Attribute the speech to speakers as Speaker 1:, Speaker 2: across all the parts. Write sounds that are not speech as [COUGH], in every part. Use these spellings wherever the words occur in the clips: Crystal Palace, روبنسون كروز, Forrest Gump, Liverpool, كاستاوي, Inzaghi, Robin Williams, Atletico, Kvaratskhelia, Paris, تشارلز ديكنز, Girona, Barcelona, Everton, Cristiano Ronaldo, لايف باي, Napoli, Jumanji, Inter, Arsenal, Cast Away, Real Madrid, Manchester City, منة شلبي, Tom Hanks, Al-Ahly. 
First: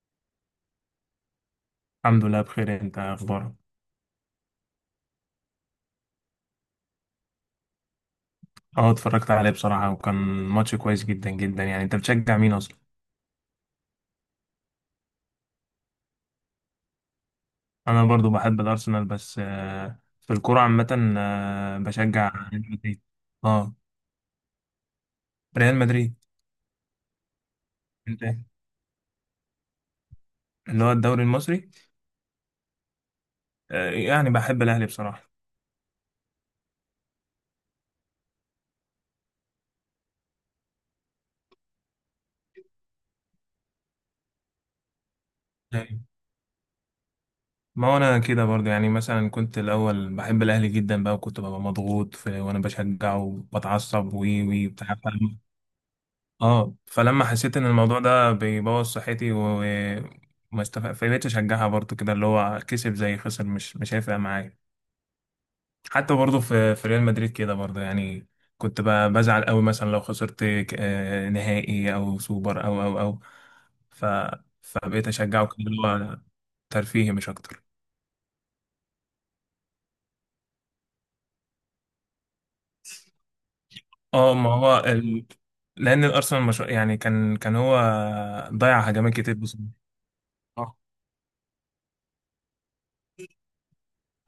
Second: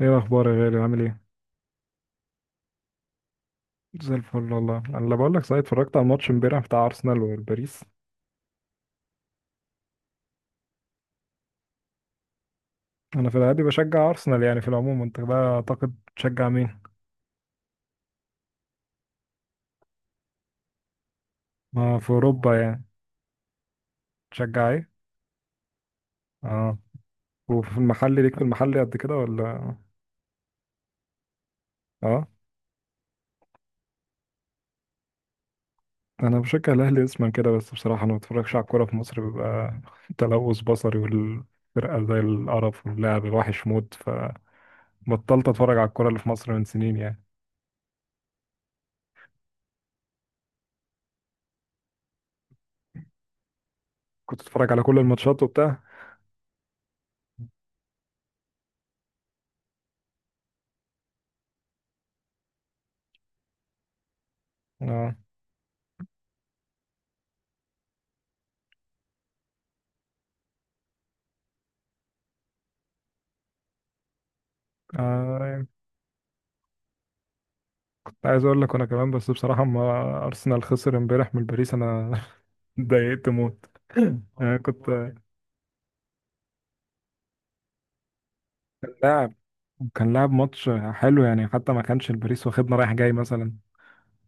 Speaker 1: ايه الاخبار يا غالي عامل ايه؟
Speaker 2: الحمد لله بخير. انت إيه اخبارك؟
Speaker 1: زي الفل والله. انا لا بقول لك صحيح، اتفرجت على الماتش امبارح بتاع ارسنال وباريس.
Speaker 2: اه اتفرجت عليه بصراحة، وكان ماتش كويس جدا جدا. يعني انت بتشجع مين اصلا؟
Speaker 1: انا في العادي بشجع ارسنال، يعني في العموم. انت بقى اعتقد تشجع مين؟
Speaker 2: انا برضو بحب الارسنال، بس في الكرة عامة
Speaker 1: ما في
Speaker 2: بشجع
Speaker 1: اوروبا
Speaker 2: ريال
Speaker 1: يعني
Speaker 2: مدريد. اه.
Speaker 1: تشجع ايه؟
Speaker 2: ريال مدريد.
Speaker 1: اه. وفي المحل
Speaker 2: انت
Speaker 1: ليك في
Speaker 2: إيه؟
Speaker 1: المحل قد كده ولا؟
Speaker 2: اللي هو الدوري المصري.
Speaker 1: اه.
Speaker 2: يعني بحب الاهلي بصراحة.
Speaker 1: انا بشجع الاهلي اسما كده، بس بصراحه انا ما بتفرجش على الكوره في مصر، بيبقى [LAUGHS] تلوث بصري، والفرقه زي القرف واللعب الوحش موت. فبطلت اتفرج على
Speaker 2: ايوه.
Speaker 1: الكوره اللي في مصر من سنين يعني.
Speaker 2: ما هو انا كده برضو، يعني مثلا كنت الاول بحب الاهلي جدا بقى، وكنت ببقى مضغوط في وانا بشجعه وبتعصب
Speaker 1: كنت
Speaker 2: وي وي
Speaker 1: اتفرج على
Speaker 2: بتاع.
Speaker 1: كل الماتشات وبتاع.
Speaker 2: اه، فلما حسيت ان الموضوع ده بيبوظ صحتي وما استفق، فبقيت اشجعها برضو كده اللي هو كسب زي خسر، مش هيفرق معايا.
Speaker 1: اه
Speaker 2: حتى برضو في ريال مدريد كده برضو، يعني كنت بزعل قوي مثلا لو خسرت نهائي او سوبر او ف فبقيت اشجعه كده
Speaker 1: آه،
Speaker 2: اللي هو ترفيهي مش اكتر.
Speaker 1: عايز اقول لك انا كمان، بس بصراحه اما ارسنال خسر امبارح من باريس انا [LAUGHS] اتضايقت موت.
Speaker 2: اه، ما
Speaker 1: يعني
Speaker 2: هو
Speaker 1: كنت
Speaker 2: ال... لان الارسنال مش... يعني كان هو ضيع هجمات
Speaker 1: لاعب.
Speaker 2: كتير. بس
Speaker 1: كان لاعب ماتش حلو يعني، حتى ما كانش الباريس واخدنا رايح جاي مثلا.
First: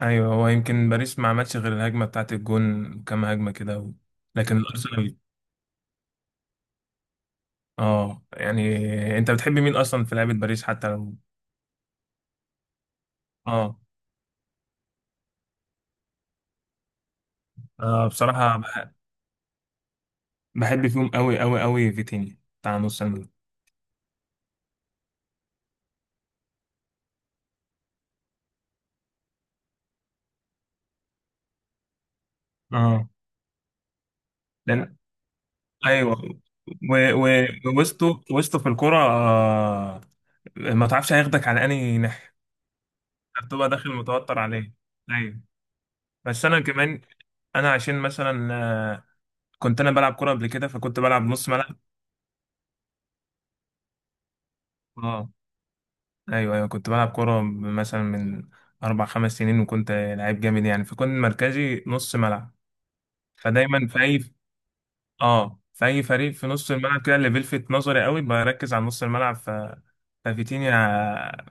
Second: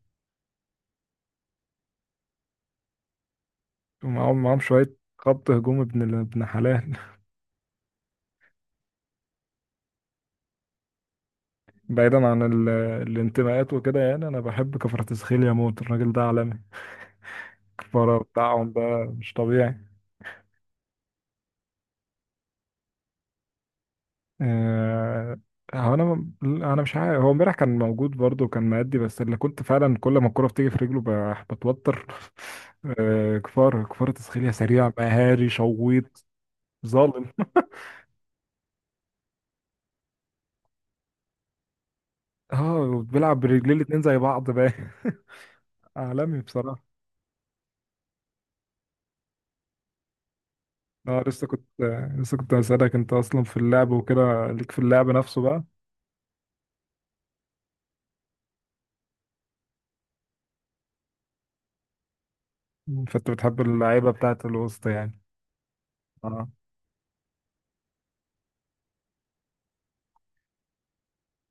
Speaker 2: ايوه، هو يمكن باريس ما عملش غير الهجمه بتاعت الجون، كام هجمه كده و...
Speaker 1: ومعاهم
Speaker 2: لكن
Speaker 1: معاهم شويه
Speaker 2: الارسنال
Speaker 1: خط هجوم ابن ابن حلال.
Speaker 2: اه يعني. انت بتحب مين اصلا في لعبه باريس حتى لو
Speaker 1: [LAUGHS] بعيدا عن الانتماءات
Speaker 2: اه؟
Speaker 1: وكده، يعني انا بحب كفرتسخيليا موت، الراجل ده عالمي. الكفاره
Speaker 2: بصراحه
Speaker 1: بتاعهم ده مش طبيعي.
Speaker 2: بحب فيهم قوي قوي قوي فيتينيا بتاع نص الملعب.
Speaker 1: آه، هو انا مش عارف، هو امبارح كان موجود برضه وكان مأدي، بس اللي كنت فعلا كل ما الكرة بتيجي في رجله بتوتر [LAUGHS]
Speaker 2: اه،
Speaker 1: كفار تسخيلية سريع
Speaker 2: لان
Speaker 1: مهاري
Speaker 2: ايوه
Speaker 1: شويط
Speaker 2: و...
Speaker 1: ظالم.
Speaker 2: و... وسطه وسطه في الكوره آه... ما تعرفش هياخدك على انهي ناحيه.
Speaker 1: اه بيلعب
Speaker 2: بتبقى
Speaker 1: برجلين
Speaker 2: داخل
Speaker 1: الاتنين زي
Speaker 2: متوتر
Speaker 1: بعض بقى.
Speaker 2: عليه.
Speaker 1: [LAUGHS]
Speaker 2: ايوه.
Speaker 1: عالمي
Speaker 2: بس انا
Speaker 1: بصراحة.
Speaker 2: كمان انا عشان مثلا كنت انا بلعب كوره قبل كده، فكنت بلعب
Speaker 1: اه لسه
Speaker 2: نص
Speaker 1: كنت
Speaker 2: ملعب.
Speaker 1: هسألك انت اصلا في اللعب وكده، ليك في اللعب
Speaker 2: اه،
Speaker 1: نفسه بقى؟
Speaker 2: ايوه ايوه، كنت بلعب كوره مثلا من اربع خمس سنين، وكنت لعيب جامد يعني، فكنت مركزي نص ملعب.
Speaker 1: فانت بتحب
Speaker 2: فدايما في
Speaker 1: اللعيبة
Speaker 2: اي
Speaker 1: بتاعت الوسط يعني.
Speaker 2: اه، في اي فريق في
Speaker 1: آه.
Speaker 2: نص الملعب كده اللي بيلفت نظري قوي بركز على نص الملعب. ففيتينيا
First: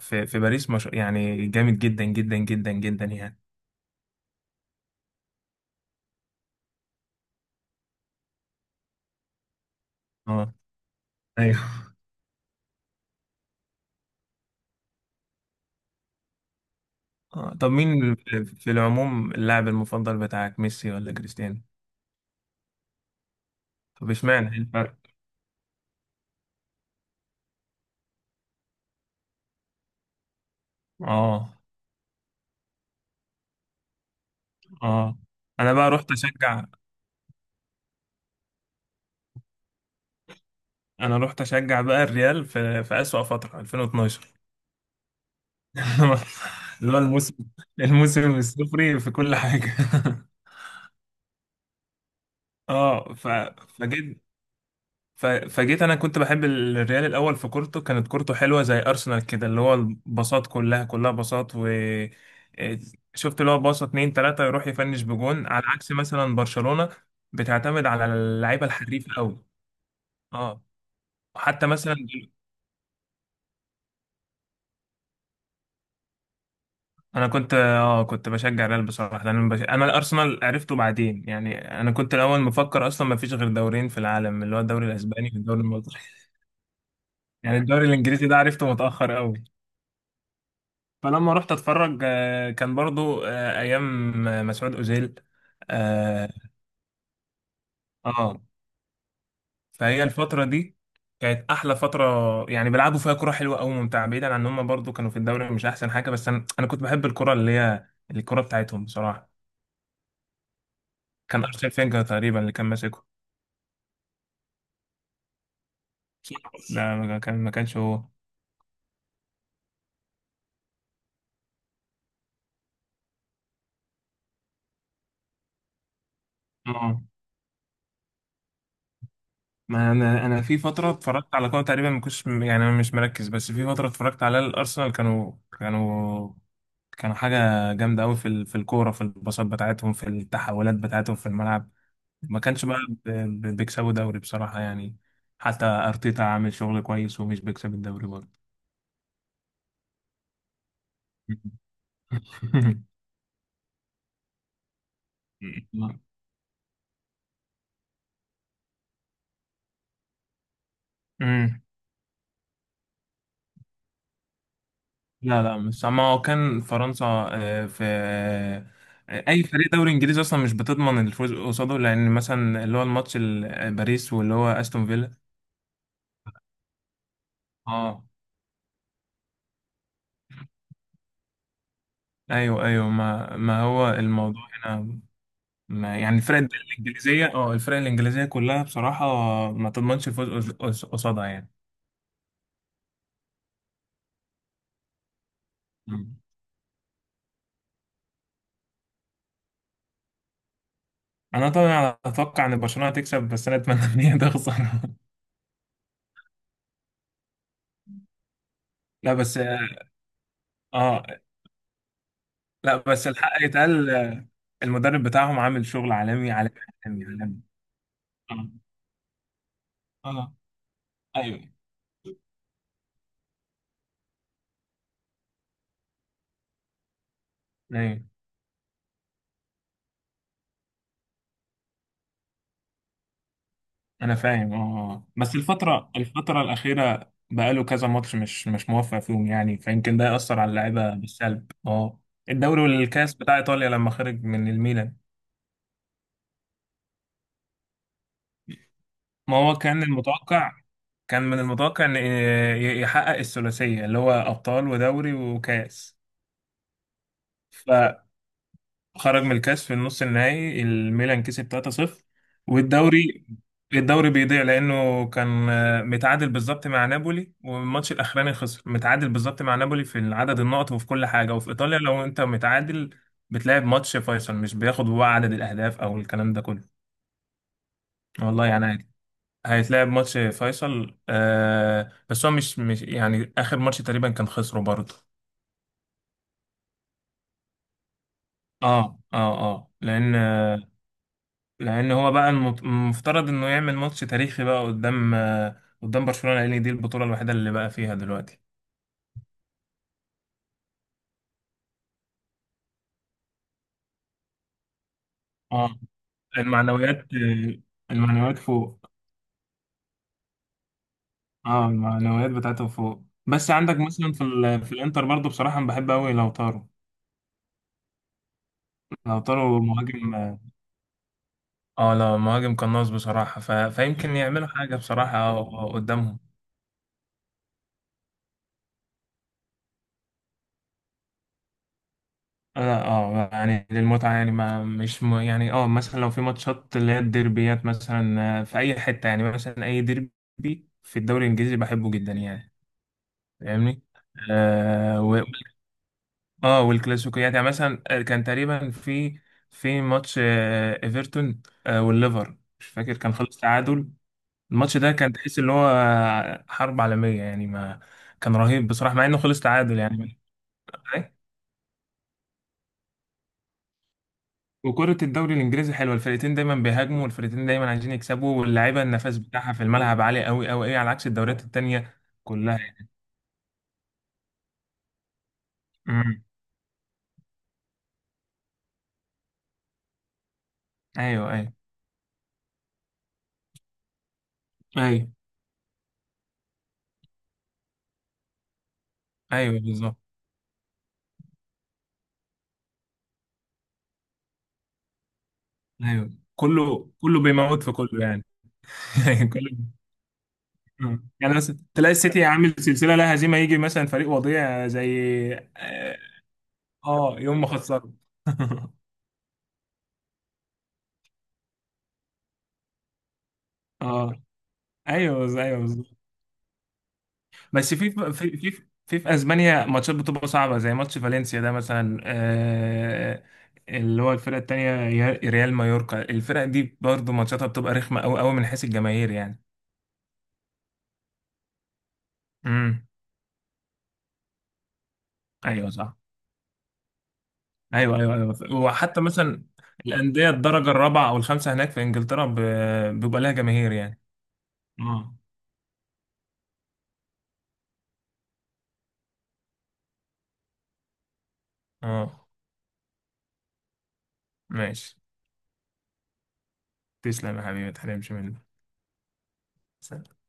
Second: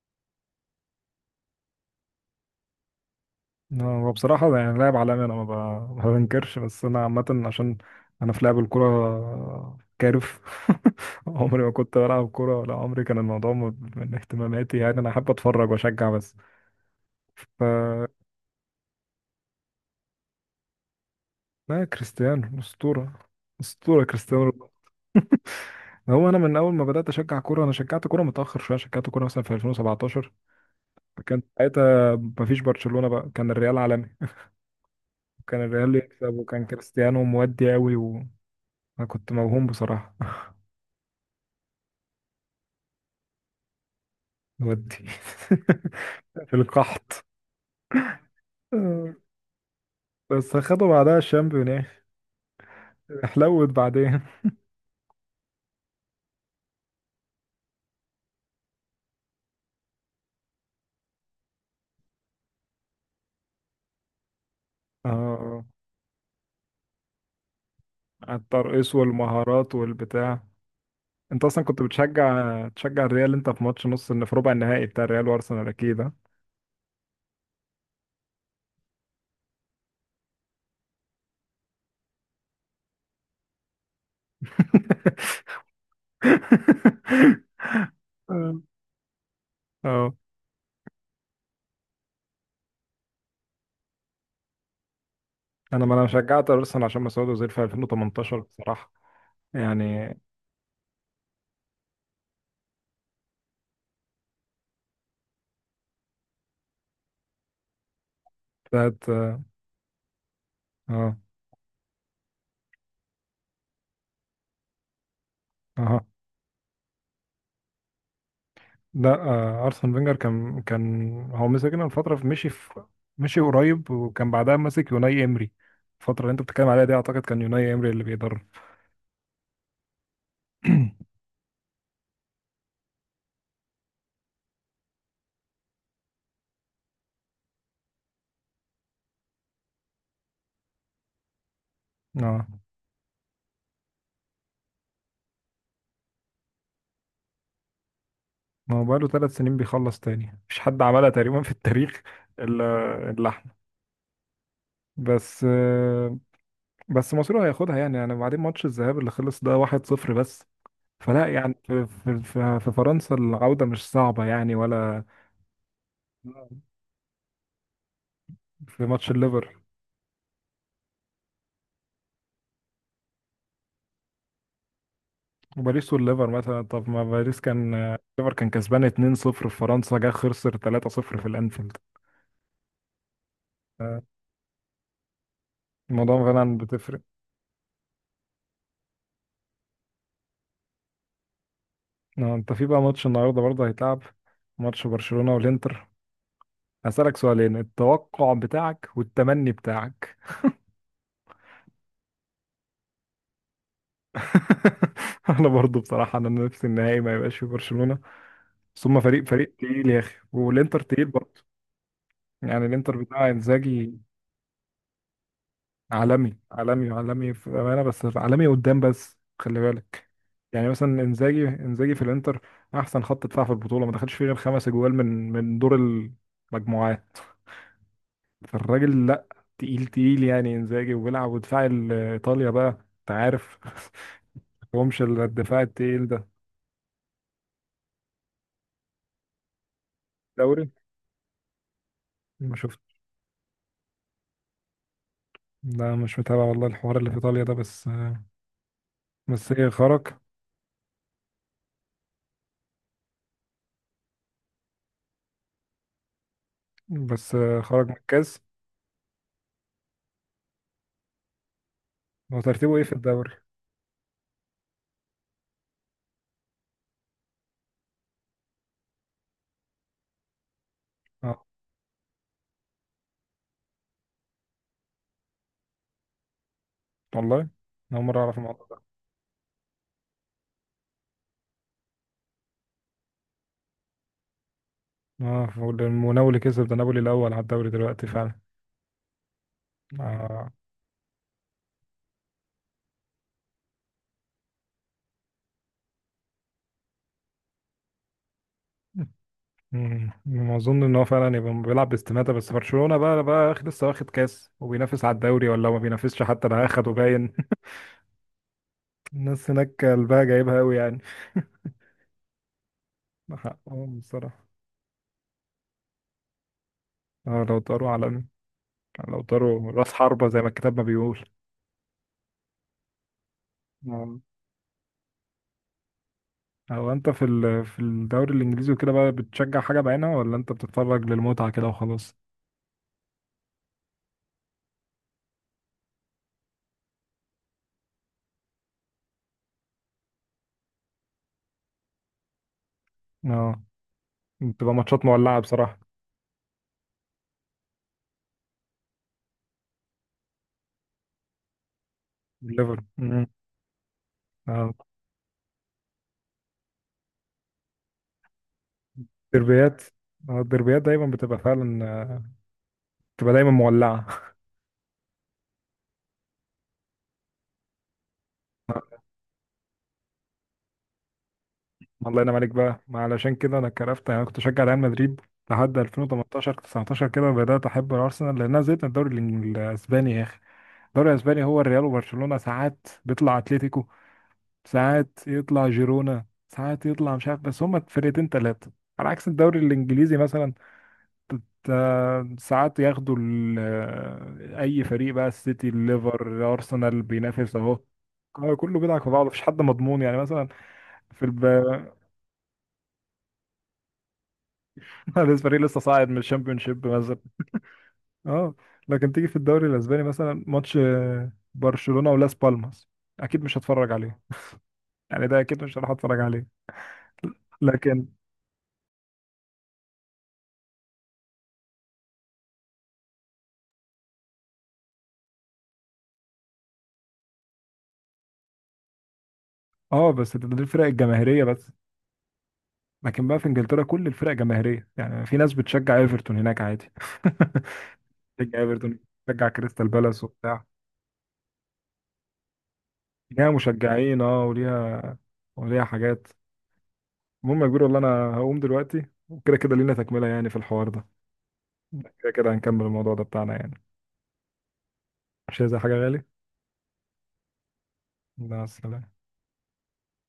Speaker 2: في باريس مش... يعني جامد جدا جدا جدا جدا يعني.
Speaker 1: هو بصراحة يعني لاعب عالمي، أنا ما بنكرش، بس أنا عامة عشان أنا في لعب الكورة كارف
Speaker 2: اه
Speaker 1: [LAUGHS] عمري ما
Speaker 2: ايوه.
Speaker 1: كنت بلعب كورة ولا عمري كان الموضوع من اهتماماتي، يعني أنا أحب أتفرج وأشجع بس.
Speaker 2: اه، طب مين
Speaker 1: ف
Speaker 2: في العموم اللاعب المفضل بتاعك، ميسي ولا كريستيانو؟
Speaker 1: لا كريستيانو أسطورة. أسطورة
Speaker 2: طب
Speaker 1: كريستيانو
Speaker 2: اشمعنى؟ إيه
Speaker 1: رونالدو.
Speaker 2: الفرق؟
Speaker 1: هو أنا من أول ما بدأت أشجع كورة، أنا شجعت كورة متأخر شوية، شجعت كورة مثلا في 2017. كان
Speaker 2: اه
Speaker 1: ساعتها مفيش برشلونة بقى، كان الريال عالمي.
Speaker 2: اه.
Speaker 1: كان
Speaker 2: انا بقى
Speaker 1: الريال
Speaker 2: رحت
Speaker 1: يكسب
Speaker 2: اشجع.
Speaker 1: وكان كريستيانو مودي أوي، وأنا كنت موهوم بصراحة.
Speaker 2: انا رحت اشجع بقى الريال في اسوأ فترة 2012،
Speaker 1: ودي [LAUGHS] في
Speaker 2: [LAUGHS] اللي هو
Speaker 1: القحط.
Speaker 2: الموسم، الموسم الصفري في
Speaker 1: آه،
Speaker 2: كل حاجة. [LAUGHS]
Speaker 1: بس خدوا بعدها الشامبيون.
Speaker 2: اه ف...
Speaker 1: حلوت بعدين.
Speaker 2: فجيت. ف... فجيت. انا كنت بحب الريال الاول في كورته، كانت كورته حلوة زي ارسنال كده، اللي هو الباصات كلها كلها باصات، و إيه، شفت اللي هو باصة اتنين تلاتة يروح يفنش
Speaker 1: اه
Speaker 2: بجون، على
Speaker 1: آه.
Speaker 2: عكس مثلا برشلونة بتعتمد على
Speaker 1: على
Speaker 2: اللعيبة
Speaker 1: الترقيص
Speaker 2: الحريفة قوي.
Speaker 1: والمهارات والبتاع.
Speaker 2: اه،
Speaker 1: انت اصلا
Speaker 2: حتى
Speaker 1: كنت
Speaker 2: مثلا
Speaker 1: بتشجع الريال، انت في ماتش نص في ربع النهائي بتاع الريال وارسنال اكيد ها؟
Speaker 2: انا كنت اه كنت بشجع الريال بصراحه، لان انا الارسنال عرفته بعدين، يعني انا كنت الاول مفكر اصلا ما فيش غير دورين في العالم، اللي هو الدوري الاسباني والدوري المصري. [LAUGHS]
Speaker 1: [LAUGHS]
Speaker 2: يعني الدوري الانجليزي ده
Speaker 1: اه
Speaker 2: عرفته متاخر قوي.
Speaker 1: آه.
Speaker 2: فلما رحت اتفرج كان برضو ايام مسعود اوزيل.
Speaker 1: انا
Speaker 2: اه
Speaker 1: شجعت ارسنال عشان ما سعود اوزيل في 2018
Speaker 2: آه.
Speaker 1: بصراحة
Speaker 2: فهي
Speaker 1: يعني.
Speaker 2: الفتره دي كانت احلى فتره، يعني بيلعبوا فيها كره حلوه قوي ممتعه، بعيدا عن ان هم برضو كانوا في الدوري مش احسن حاجه، بس انا انا كنت بحب الكره اللي هي الكره بتاعتهم
Speaker 1: بتاعت
Speaker 2: بصراحه. كان ارسنال فينجر تقريبا اللي كان ماسكه.
Speaker 1: اه
Speaker 2: لا، ما كان، ما كانش هو.
Speaker 1: لا ارسن فينجر كان هو مسكنا فتره في مشي في مشي قريب، وكان بعدها ماسك يوناي امري. الفتره اللي انت بتتكلم عليها دي
Speaker 2: اه،
Speaker 1: اعتقد كان يوناي امري اللي بيدرب.
Speaker 2: ما انا انا في فتره اتفرجت على كوره تقريبا ما كنتش، يعني انا مش مركز، بس في فتره اتفرجت على الارسنال كانوا كانوا حاجه جامده قوي في ال- في الكوره، في الباصات بتاعتهم، في التحولات بتاعتهم في الملعب. ما
Speaker 1: اه
Speaker 2: كانش بقى بيكسبوا دوري بصراحه يعني. حتى ارتيتا عامل شغل كويس، ومش بيكسب الدوري برضه.
Speaker 1: ما هو بقاله 3 سنين بيخلص تاني، مفيش حد عملها تقريبا في التاريخ الا
Speaker 2: [LAUGHS]
Speaker 1: الا احنا. بس
Speaker 2: [LAUGHS]
Speaker 1: آه، بس مصر هياخدها يعني. بعدين ماتش الذهاب اللي خلص ده 1-0 بس، فلا يعني
Speaker 2: مم.
Speaker 1: في فرنسا العودة مش صعبة يعني ولا.
Speaker 2: لا لا مش، ما هو كان فرنسا في
Speaker 1: في ماتش
Speaker 2: اي
Speaker 1: الليفر
Speaker 2: فريق دوري انجليزي اصلا مش بتضمن الفوز قصاده، لان مثلا اللي هو الماتش باريس، واللي هو استون فيلا.
Speaker 1: وباريس، والليفر مثلا طب ما باريس، كان
Speaker 2: اه
Speaker 1: الليفر كان كسبان 2-0 في فرنسا، جه خسر 3-0 في الانفيلد.
Speaker 2: ايوه ايوه، ما ما هو الموضوع هنا ما، يعني
Speaker 1: الموضوع
Speaker 2: الفرق
Speaker 1: فعلا بتفرق.
Speaker 2: الانجليزيه اه، الفرق الانجليزيه كلها بصراحه ما تضمنش الفوز قصادها يعني.
Speaker 1: انت في بقى ماتش النهارده برضه هيتلعب، ماتش برشلونة والانتر.
Speaker 2: مم.
Speaker 1: هسألك سؤالين، التوقع بتاعك والتمني بتاعك.
Speaker 2: انا طبعا اتوقع ان برشلونه هتكسب، بس انا اتمنى ان هي تخسر. [LAUGHS]
Speaker 1: [LAUGHS] انا برضه بصراحة انا نفسي النهائي ما يبقاش في برشلونة، بس هما
Speaker 2: لا
Speaker 1: فريق
Speaker 2: بس
Speaker 1: فريق
Speaker 2: اه
Speaker 1: تقيل يا اخي، والانتر
Speaker 2: آه،
Speaker 1: تقيل برضه. يعني
Speaker 2: لا
Speaker 1: الانتر
Speaker 2: بس
Speaker 1: بتاع
Speaker 2: الحق يتقال
Speaker 1: انزاجي
Speaker 2: المدرب بتاعهم عامل شغل عالمي
Speaker 1: عالمي
Speaker 2: عالمي
Speaker 1: عالمي
Speaker 2: عالمي
Speaker 1: عالمي
Speaker 2: عالمي.
Speaker 1: في أمانة، بس عالمي
Speaker 2: اه
Speaker 1: قدام بس خلي بالك.
Speaker 2: اه
Speaker 1: يعني مثلا
Speaker 2: ايوه
Speaker 1: انزاجي في الانتر احسن خط دفاع في البطوله، ما دخلش فيه غير 5 اجوال من دور المجموعات.
Speaker 2: ايوه.
Speaker 1: فالراجل لا تقيل تقيل يعني انزاجي، وبيلعب ودفاع ايطاليا بقى انت عارف.
Speaker 2: انا فاهم اه
Speaker 1: [LAUGHS] مش
Speaker 2: آه. بس
Speaker 1: الدفاع
Speaker 2: الفترة،
Speaker 1: التقيل ده
Speaker 2: الفترة الأخيرة بقاله كذا ماتش مش موفق فيهم، يعني فيمكن ده يأثر على
Speaker 1: دوري.
Speaker 2: اللعيبة بالسلب. اه،
Speaker 1: ما
Speaker 2: الدوري
Speaker 1: شفت.
Speaker 2: والكاس بتاع إيطاليا لما خرج من الميلان.
Speaker 1: لا مش متابع والله الحوار اللي في ايطاليا ده بس.
Speaker 2: ما
Speaker 1: بس
Speaker 2: هو
Speaker 1: ايه
Speaker 2: كان
Speaker 1: خرج.
Speaker 2: المتوقع، كان من المتوقع إن يحقق الثلاثية، اللي هو أبطال ودوري وكاس.
Speaker 1: بس خرج من الكاس.
Speaker 2: خرج من الكاس في النص النهائي، الميلان كسب 3-0.
Speaker 1: هو ترتيبه ايه في
Speaker 2: والدوري،
Speaker 1: الدوري؟
Speaker 2: الدوري بيضيع لانه كان متعادل بالظبط مع نابولي، والماتش الاخراني خسر، متعادل بالظبط مع نابولي في عدد النقط وفي كل حاجه،
Speaker 1: اه
Speaker 2: وفي ايطاليا لو انت متعادل بتلعب ماتش فيصل، مش بياخد هو عدد الاهداف او الكلام ده كله.
Speaker 1: والله أنا اول مره اعرف
Speaker 2: والله يعني
Speaker 1: الموضوع.
Speaker 2: عادي، هيتلعب ماتش فيصل آه، بس هو مش، مش يعني اخر ماتش تقريبا كان خسره برضه.
Speaker 1: اه ونابولي كسب، ده نابولي الاول على الدوري دلوقتي فعلا.
Speaker 2: اه اه اه، لان
Speaker 1: آه.
Speaker 2: لان هو بقى المفترض انه يعمل ماتش تاريخي بقى قدام قدام برشلونة، لان دي البطولة الوحيدة اللي بقى فيها دلوقتي.
Speaker 1: مم. ما اظن ان هو فعلا يبقى بيلعب باستماتة، بس برشلونة لسه واخد كاس وبينافس على الدوري، ولا ما
Speaker 2: اه،
Speaker 1: بينافسش حتى ده اخده
Speaker 2: المعنويات،
Speaker 1: باين.
Speaker 2: المعنويات فوق.
Speaker 1: [LAUGHS] الناس هناك قلبها جايبها قوي يعني.
Speaker 2: اه، المعنويات بتاعته فوق. بس عندك
Speaker 1: حقهم
Speaker 2: مثلا في
Speaker 1: بصراحة.
Speaker 2: ال... في الانتر برضو بصراحة أنا بحب قوي لوتارو.
Speaker 1: اه لو طاروا عالمي، لو
Speaker 2: لوتارو
Speaker 1: طاروا راس
Speaker 2: مهاجم.
Speaker 1: حربة زي ما الكتاب ما بيقول.
Speaker 2: اه، لا مهاجم قناص بصراحة، ف... فيمكن
Speaker 1: آه.
Speaker 2: يعملوا حاجة بصراحة قدامهم.
Speaker 1: هو انت في الدوري الانجليزي وكده بقى بتشجع حاجة بعينها، ولا انت بتتفرج للمتعة كده وخلاص؟
Speaker 2: لا اه، يعني للمتعة، يعني ما مش م... يعني اه مثلا لو في ماتشات اللي هي الديربيات مثلا في أي حتة، يعني مثلا أي ديربي في الدوري الإنجليزي بحبه جدا يعني.
Speaker 1: اه
Speaker 2: فاهمني؟
Speaker 1: بتبقى
Speaker 2: آه
Speaker 1: ماتشات
Speaker 2: و...
Speaker 1: مولعة بصراحة.
Speaker 2: اه، والكلاسيكيات يعني، مثلا كان تقريبا في، في ماتش ايفرتون والليفر، مش
Speaker 1: الليفر.
Speaker 2: فاكر، كان خلص تعادل. الماتش ده كان تحس اللي هو حرب عالمية، يعني ما كان رهيب بصراحة مع انه خلص تعادل
Speaker 1: الدربيات.
Speaker 2: يعني.
Speaker 1: الدربيات دايما بتبقى فعلا، بتبقى دايما مولعه.
Speaker 2: وكرة الدوري الإنجليزي حلوة، الفرقتين دايما بيهاجموا، والفرقتين دايما عايزين يكسبوا، واللعيبة النفس بتاعها في الملعب عالي أوي أوي أوي، على عكس الدوريات التانية
Speaker 1: [LAUGHS] الله ينعم عليك
Speaker 2: كلها.
Speaker 1: بقى، ما علشان كده انا كرفت يعني. انا كنت بشجع ريال مدريد لحد
Speaker 2: امم.
Speaker 1: 2018 19 كده، بدات احب الارسنال لان انا زهقت من الدوري الاسباني يا اخي. الدوري
Speaker 2: أيوه
Speaker 1: الاسباني
Speaker 2: أيوه
Speaker 1: هو الريال وبرشلونه، ساعات بيطلع اتلتيكو،
Speaker 2: أيوه.
Speaker 1: ساعات يطلع جيرونا، ساعات يطلع مش عارف، بس هما فرقتين ثلاثه. على عكس الدوري
Speaker 2: أيوه بالظبط.
Speaker 1: الانجليزي مثلا ساعات ياخدوا اي فريق بقى، السيتي
Speaker 2: أيوه،
Speaker 1: الليفر
Speaker 2: كله
Speaker 1: الارسنال
Speaker 2: كله
Speaker 1: بينافس
Speaker 2: بيموت في
Speaker 1: اهو.
Speaker 2: كله يعني.
Speaker 1: كله بيلعب في بعضه
Speaker 2: [LAUGHS]
Speaker 1: مفيش
Speaker 2: كله.
Speaker 1: حد مضمون، يعني مثلا
Speaker 2: مم.
Speaker 1: في
Speaker 2: يعني
Speaker 1: الب...
Speaker 2: مثلا تلاقي السيتي عامل سلسلة لا هزيمة، يجي مثلا فريق وضيع
Speaker 1: [LAUGHS]
Speaker 2: زي
Speaker 1: لسه
Speaker 2: اه
Speaker 1: صاعد من الشامبيونشيب مثلا.
Speaker 2: يوم ما خسروا.
Speaker 1: اه
Speaker 2: [LAUGHS]
Speaker 1: لكن تيجي في الدوري الاسباني مثلا ماتش برشلونة ولاس بالماس اكيد مش هتفرج
Speaker 2: اه
Speaker 1: عليه،
Speaker 2: ايوه
Speaker 1: يعني ده اكيد
Speaker 2: ايوه.
Speaker 1: مش هروح اتفرج عليه.
Speaker 2: بس في
Speaker 1: لكن
Speaker 2: في في في في اسبانيا ماتشات بتبقى صعبه زي ماتش فالنسيا ده مثلا اللي هو الفرقه التانيه، ريال مايوركا، الفرق دي برضو ماتشاتها بتبقى رخمه قوي قوي من حيث الجماهير يعني.
Speaker 1: اه بس ده الفرق الجماهيريه بس.
Speaker 2: امم.
Speaker 1: لكن بقى في انجلترا كل الفرق جماهيريه، يعني في ناس
Speaker 2: ايوه صح.
Speaker 1: بتشجع ايفرتون هناك عادي.
Speaker 2: ايوه ايوه
Speaker 1: [LAUGHS]
Speaker 2: ايوه.
Speaker 1: تشجع ايفرتون
Speaker 2: وحتى مثلا
Speaker 1: تشجع كريستال بالاس
Speaker 2: الانديه
Speaker 1: وبتاع
Speaker 2: الدرجه الرابعه او الخامسه هناك في انجلترا بيبقى لها
Speaker 1: ليها
Speaker 2: جماهير يعني.
Speaker 1: مشجعين، اه وليها
Speaker 2: اه
Speaker 1: وليها حاجات. المهم يا كبير والله انا هقوم دلوقتي، وكده كده لينا تكملة يعني في الحوار ده،
Speaker 2: اه.
Speaker 1: كده كده هنكمل الموضوع ده بتاعنا يعني.
Speaker 2: ماشي.
Speaker 1: مش عايز أي حاجة غالي.
Speaker 2: تسلم يا حبيبي، ما تحرمش مني.
Speaker 1: مع السلامة.
Speaker 2: سلام.